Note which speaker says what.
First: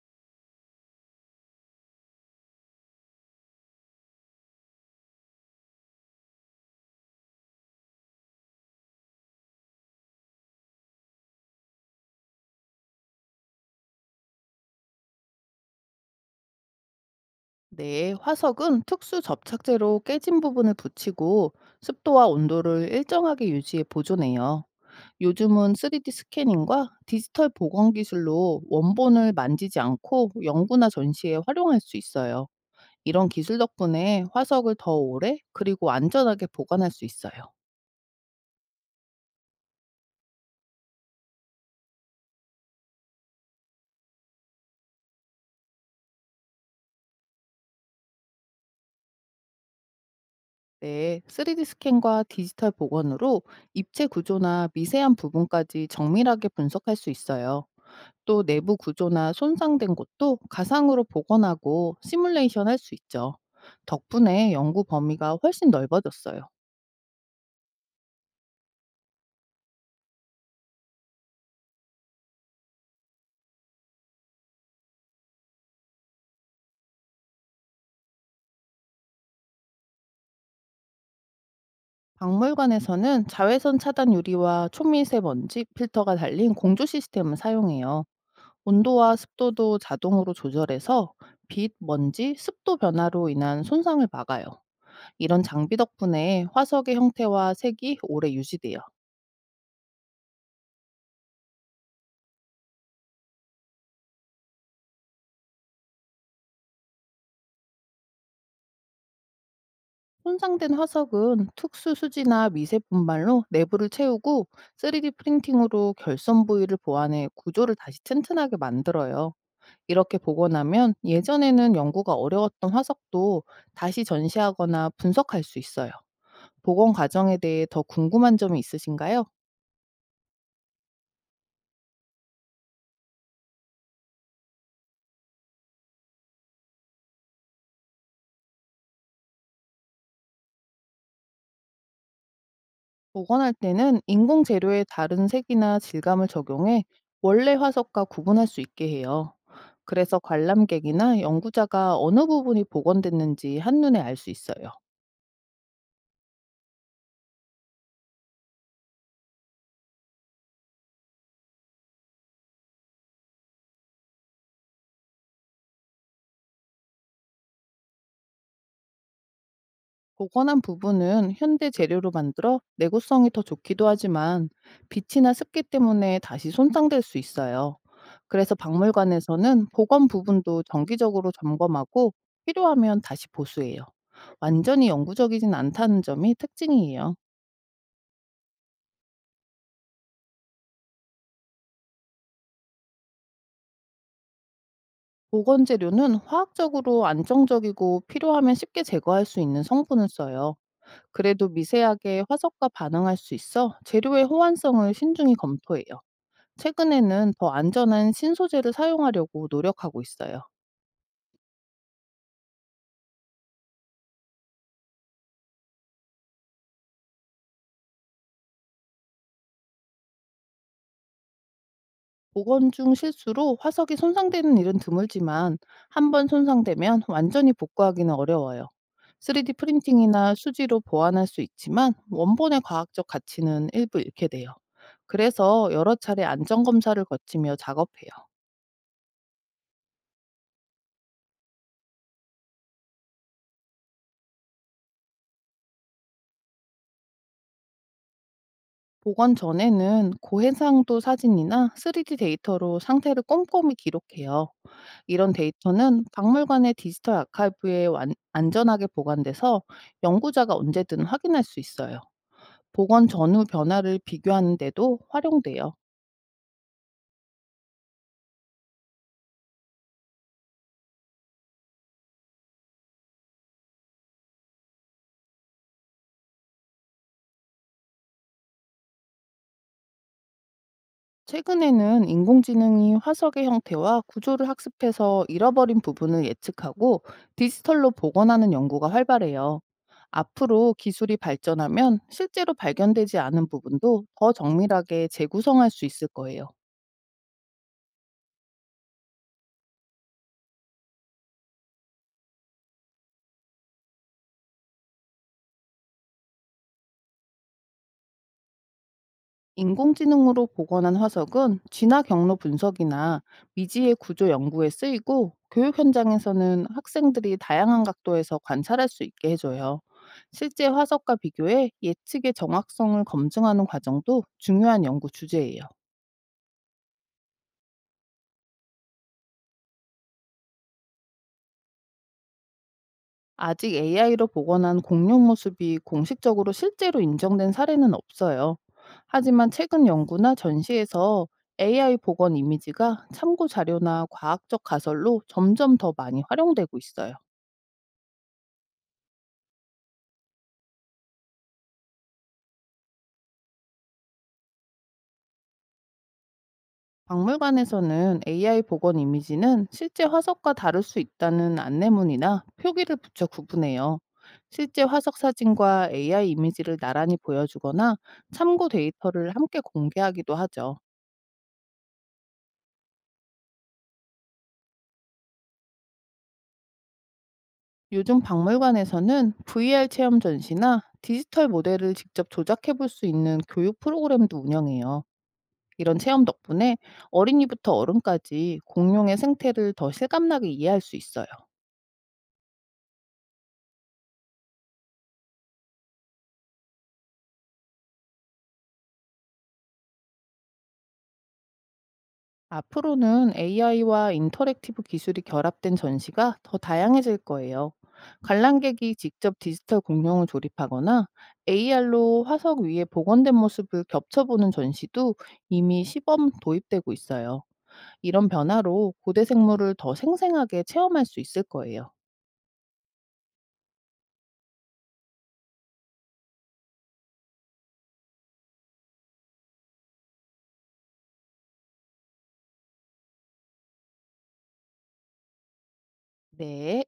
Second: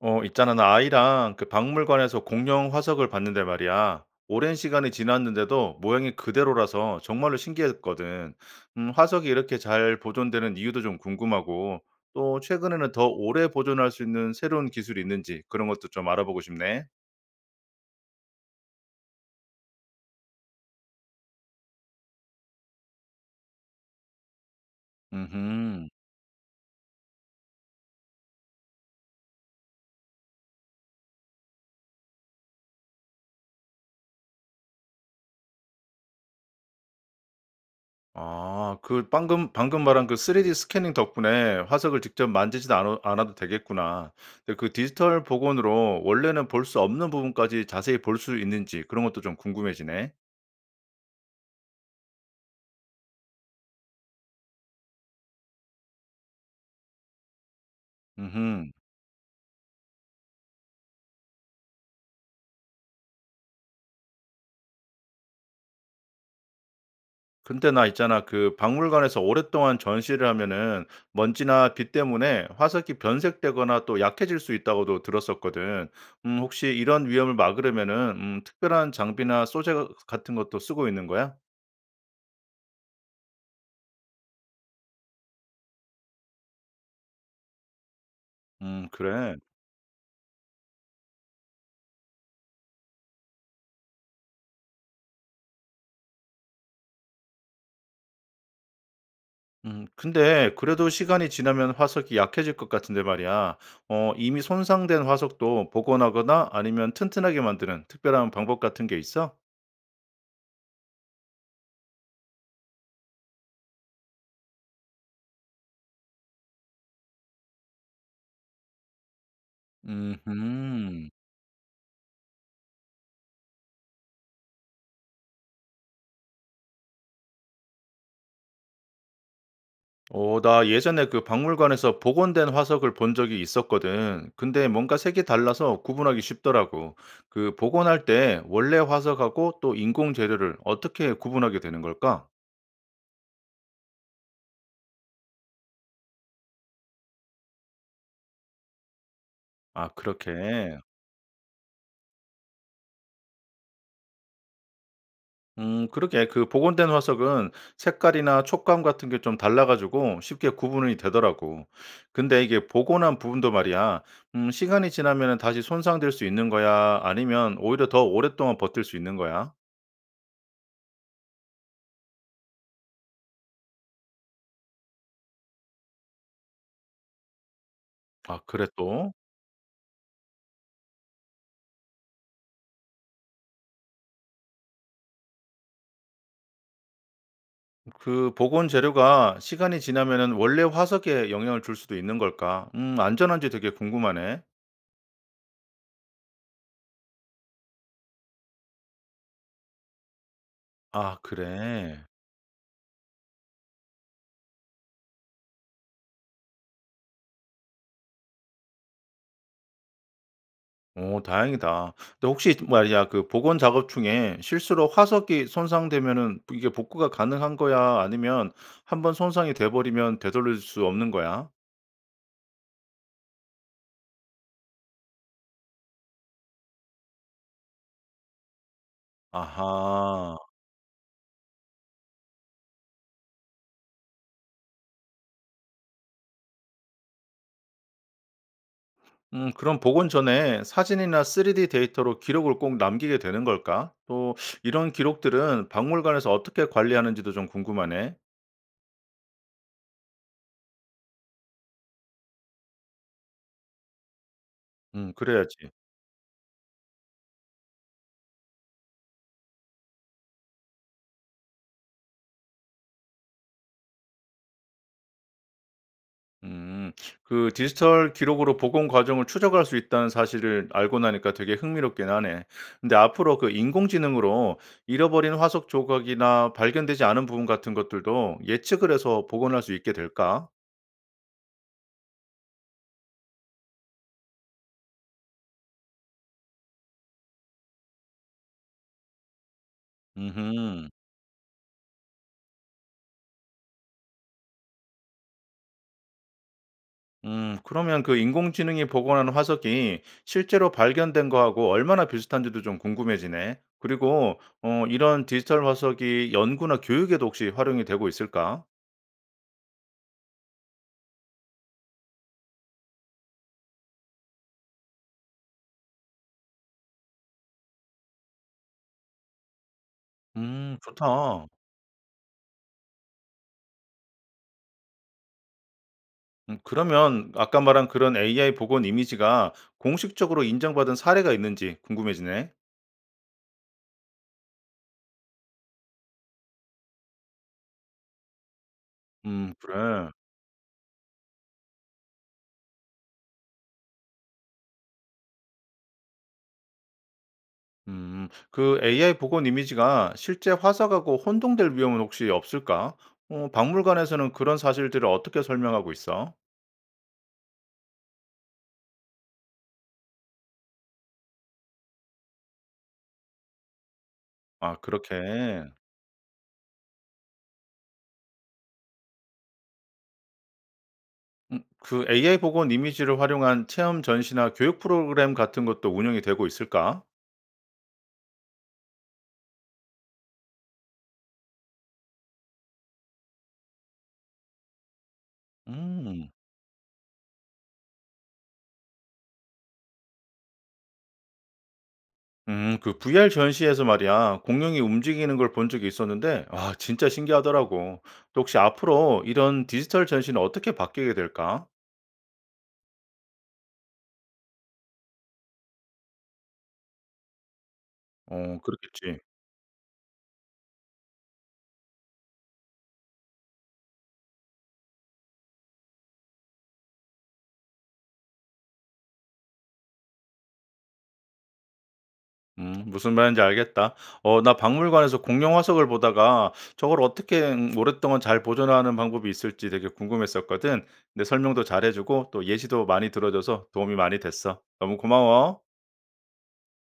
Speaker 1: 어, 있잖아. 나 아이랑 그 박물관에서 공룡 화석을 봤는데 말이야. 오랜 시간이 지났는데도 모양이 그대로라서 정말로 신기했거든. 화석이 이렇게 잘 보존되는 이유도 좀 궁금하고, 또 최근에는 더 오래 보존할 수 있는 새로운 기술이 있는지 그런 것도 좀 알아보고 싶네.
Speaker 2: 네, 화석은 특수 접착제로 깨진 부분을 붙이고 습도와 온도를 일정하게 유지해 보존해요. 요즘은
Speaker 1: 음흠.
Speaker 2: 3D 스캐닝과 디지털 복원 기술로 원본을 만지지 않고 연구나 전시에 활용할 수 있어요. 이런 기술 덕분에 화석을 더 오래 그리고 안전하게 보관할 수 있어요.
Speaker 1: 아 그 방금 말한 그 3D 스캐닝 덕분에 화석을 직접 만지지도 않아도 되겠구나. 근데 그 디지털 복원으로 원래는 볼 수 없는 부분까지 자세히 볼 수 있는지 그런 것도 좀 궁금해지네.
Speaker 2: 네, 3D 스캔과 디지털 복원으로 입체 구조나 미세한 부분까지 정밀하게 분석할 수 있어요. 또
Speaker 1: 음
Speaker 2: 내부 구조나 손상된 곳도 가상으로 복원하고 시뮬레이션 할 수 있죠. 덕분에 연구 범위가 훨씬 넓어졌어요.
Speaker 1: 근데 나 있잖아. 그 박물관에서 오랫동안 전시를 하면은 먼지나 빛 때문에 화석이 변색되거나 또 약해질 수 있다고도 들었었거든. 혹시 이런 위험을 막으려면은 특별한 장비나 소재 같은 것도 쓰고 있는 거야?
Speaker 2: 박물관에서는 자외선 차단 유리와 초미세먼지 필터가 달린 공조 시스템을 사용해요. 온도와
Speaker 1: 그래.
Speaker 2: 습도도 자동으로 조절해서 빛, 먼지, 습도 변화로 인한 손상을 막아요. 이런 장비 덕분에 화석의 형태와 색이 오래 유지돼요.
Speaker 1: 근데 그래도 시간이 지나면 화석이 약해질 것 같은데 말이야. 어 이미 손상된 화석도 복원하거나 아니면 튼튼하게 만드는 특별한 방법 같은 게 있어?
Speaker 2: 손상된 화석은 특수 수지나 미세 분말로 내부를 채우고 3D 프린팅으로 결손 부위를 보완해 구조를 다시 튼튼하게 만들어요. 이렇게 복원하면
Speaker 1: 음
Speaker 2: 예전에는 연구가 어려웠던 화석도 다시 전시하거나 분석할 수 있어요. 복원 과정에 대해 더 궁금한 점이 있으신가요?
Speaker 1: 어, 나 예전에 그 박물관에서 복원된 화석을 본 적이 있었거든. 근데 뭔가 색이 달라서 구분하기 쉽더라고. 그 복원할 때 원래 화석하고 또 인공 재료를 어떻게 구분하게 되는 걸까?
Speaker 2: 복원할 때는 인공 재료의 다른 색이나 질감을 적용해 원래 화석과 구분할 수 있게 해요.
Speaker 1: 아,
Speaker 2: 그래서
Speaker 1: 그렇게.
Speaker 2: 관람객이나 연구자가 어느 부분이 복원됐는지 한눈에 알 수 있어요.
Speaker 1: 그러게 그 복원된 화석은 색깔이나 촉감 같은 게 좀 달라 가지고 쉽게 구분이 되더라고. 근데 이게 복원한 부분도 말이야. 시간이 지나면 다시 손상될 수 있는 거야? 아니면 오히려 더 오랫동안 버틸 수 있는 거야?
Speaker 2: 복원한 부분은 현대 재료로 만들어 내구성이 더 좋기도 하지만 빛이나 습기 때문에 다시 손상될 수 있어요.
Speaker 1: 아
Speaker 2: 그래서
Speaker 1: 그래 또?
Speaker 2: 박물관에서는 복원 부분도 정기적으로 점검하고 필요하면 다시 보수해요. 완전히 영구적이진 않다는 점이 특징이에요.
Speaker 1: 그 복원 재료가 시간이 지나면 원래 화석에 영향을 줄 수도 있는 걸까? 안전한지 되게 궁금하네.
Speaker 2: 보건 재료는 화학적으로 안정적이고 필요하면 쉽게 제거할 수 있는 성분을 써요.
Speaker 1: 아
Speaker 2: 그래도
Speaker 1: 그래.
Speaker 2: 미세하게 화석과 반응할 수 있어 재료의 호환성을 신중히 검토해요. 최근에는 더 안전한 신소재를 사용하려고 노력하고 있어요.
Speaker 1: 오, 다행이다. 근데 혹시 말이야 그 복원 작업 중에 실수로 화석이 손상되면은 이게 복구가 가능한 거야? 아니면 한번 손상이 돼 버리면 되돌릴 수 없는 거야?
Speaker 2: 복원 중 실수로 화석이 손상되는 일은 드물지만 한 번 손상되면 완전히 복구하기는 어려워요. 3D 프린팅이나
Speaker 1: 아하.
Speaker 2: 수지로 보완할 수 있지만 원본의 과학적 가치는 일부 잃게 돼요. 그래서 여러 차례 안전 검사를 거치며 작업해요.
Speaker 1: 그럼 복원 전에 사진이나 3D 데이터로 기록을 꼭 남기게 되는 걸까? 또 이런 기록들은 박물관에서 어떻게 관리하는지도 좀 궁금하네.
Speaker 2: 복원 전에는 고해상도 사진이나 3D 데이터로 상태를 꼼꼼히 기록해요. 이런
Speaker 1: 그래야지.
Speaker 2: 데이터는 박물관의 디지털 아카이브에 안전하게 보관돼서 연구자가 언제든 확인할 수 있어요. 복원 전후 변화를 비교하는데도 활용돼요.
Speaker 1: 음. 그 디지털 기록으로 복원 과정을 추적할 수 있다는 사실을 알고 나니까 되게 흥미롭긴 하네. 근데 앞으로 그 인공지능으로 잃어버린 화석 조각이나 발견되지 않은 부분 같은 것들도 예측을 해서 복원할 수 있게 될까?
Speaker 2: 최근에는 인공지능이 화석의 형태와 구조를 학습해서 잃어버린 부분을 예측하고 디지털로 복원하는 연구가 활발해요. 앞으로
Speaker 1: 음
Speaker 2: 기술이 발전하면 실제로 발견되지 않은 부분도 더 정밀하게 재구성할 수 있을 거예요.
Speaker 1: 그러면 그 인공지능이 복원한 화석이 실제로 발견된 거하고 얼마나 비슷한지도 좀 궁금해지네. 그리고 어, 이런 디지털 화석이 연구나 교육에도 혹시 활용이 되고 있을까?
Speaker 2: 인공지능으로 복원한 화석은 진화 경로 분석이나 미지의 구조 연구에 쓰이고 교육 현장에서는 학생들이 다양한 각도에서 관찰할 수 있게 해줘요. 실제 화석과
Speaker 1: 좋다.
Speaker 2: 비교해 예측의 정확성을 검증하는 과정도 중요한 연구 주제예요.
Speaker 1: 그러면 아까 말한 그런 AI 복원 이미지가 공식적으로 인정받은 사례가 있는지 궁금해지네.
Speaker 2: 아직 AI로 복원한 공룡 모습이 공식적으로 실제로 인정된 사례는 없어요. 하지만 최근
Speaker 1: 그래.
Speaker 2: 연구나 전시에서 AI 복원 이미지가 참고 자료나 과학적 가설로 점점 더 많이 활용되고 있어요.
Speaker 1: 음. 그 AI 복원 이미지가 실제 화석하고 혼동될 위험은 혹시 없을까? 어 박물관에서는 그런 사실들을 어떻게 설명하고 있어?
Speaker 2: 박물관에서는 AI 복원 이미지는 실제 화석과 다를 수 있다는 안내문이나 표기를 붙여 구분해요.
Speaker 1: 아
Speaker 2: 실제 화석
Speaker 1: 그렇게.
Speaker 2: 사진과 AI 이미지를 나란히 보여주거나 참고 데이터를 함께 공개하기도 하죠.
Speaker 1: 그 AI 복원 이미지를 활용한 체험 전시나 교육 프로그램 같은 것도 운영이 되고 있을까?
Speaker 2: 요즘 박물관에서는 VR 체험 전시나 디지털 모델을 직접 조작해 볼 수 있는 교육 프로그램도 운영해요. 이런 체험
Speaker 1: 음.
Speaker 2: 덕분에 어린이부터 어른까지 공룡의 생태를 더 실감나게 이해할 수 있어요.
Speaker 1: 그 VR 전시에서 말이야, 공룡이 움직이는 걸 본 적이 있었는데, 아, 진짜 신기하더라고. 또 혹시 앞으로 이런 디지털 전시는 어떻게 바뀌게 될까?
Speaker 2: 앞으로는 AI와 인터랙티브 기술이 결합된 전시가 더 다양해질 거예요.
Speaker 1: 어,
Speaker 2: 관람객이
Speaker 1: 그렇겠지.
Speaker 2: 직접 디지털 공룡을 조립하거나 AR로 화석 위에 복원된 모습을 겹쳐보는 전시도 이미 시범 도입되고 있어요. 이런 변화로 고대 생물을 더 생생하게 체험할 수 있을 거예요.
Speaker 1: 무슨 말인지 알겠다. 어, 나 박물관에서 공룡 화석을 보다가 저걸 어떻게 오랫동안 잘 보존하는 방법이 있을지 되게 궁금했었거든. 근데 설명도 잘해주고 또 예시도 많이 들어줘서 도움이 많이 됐어. 너무 고마워.
Speaker 2: 네.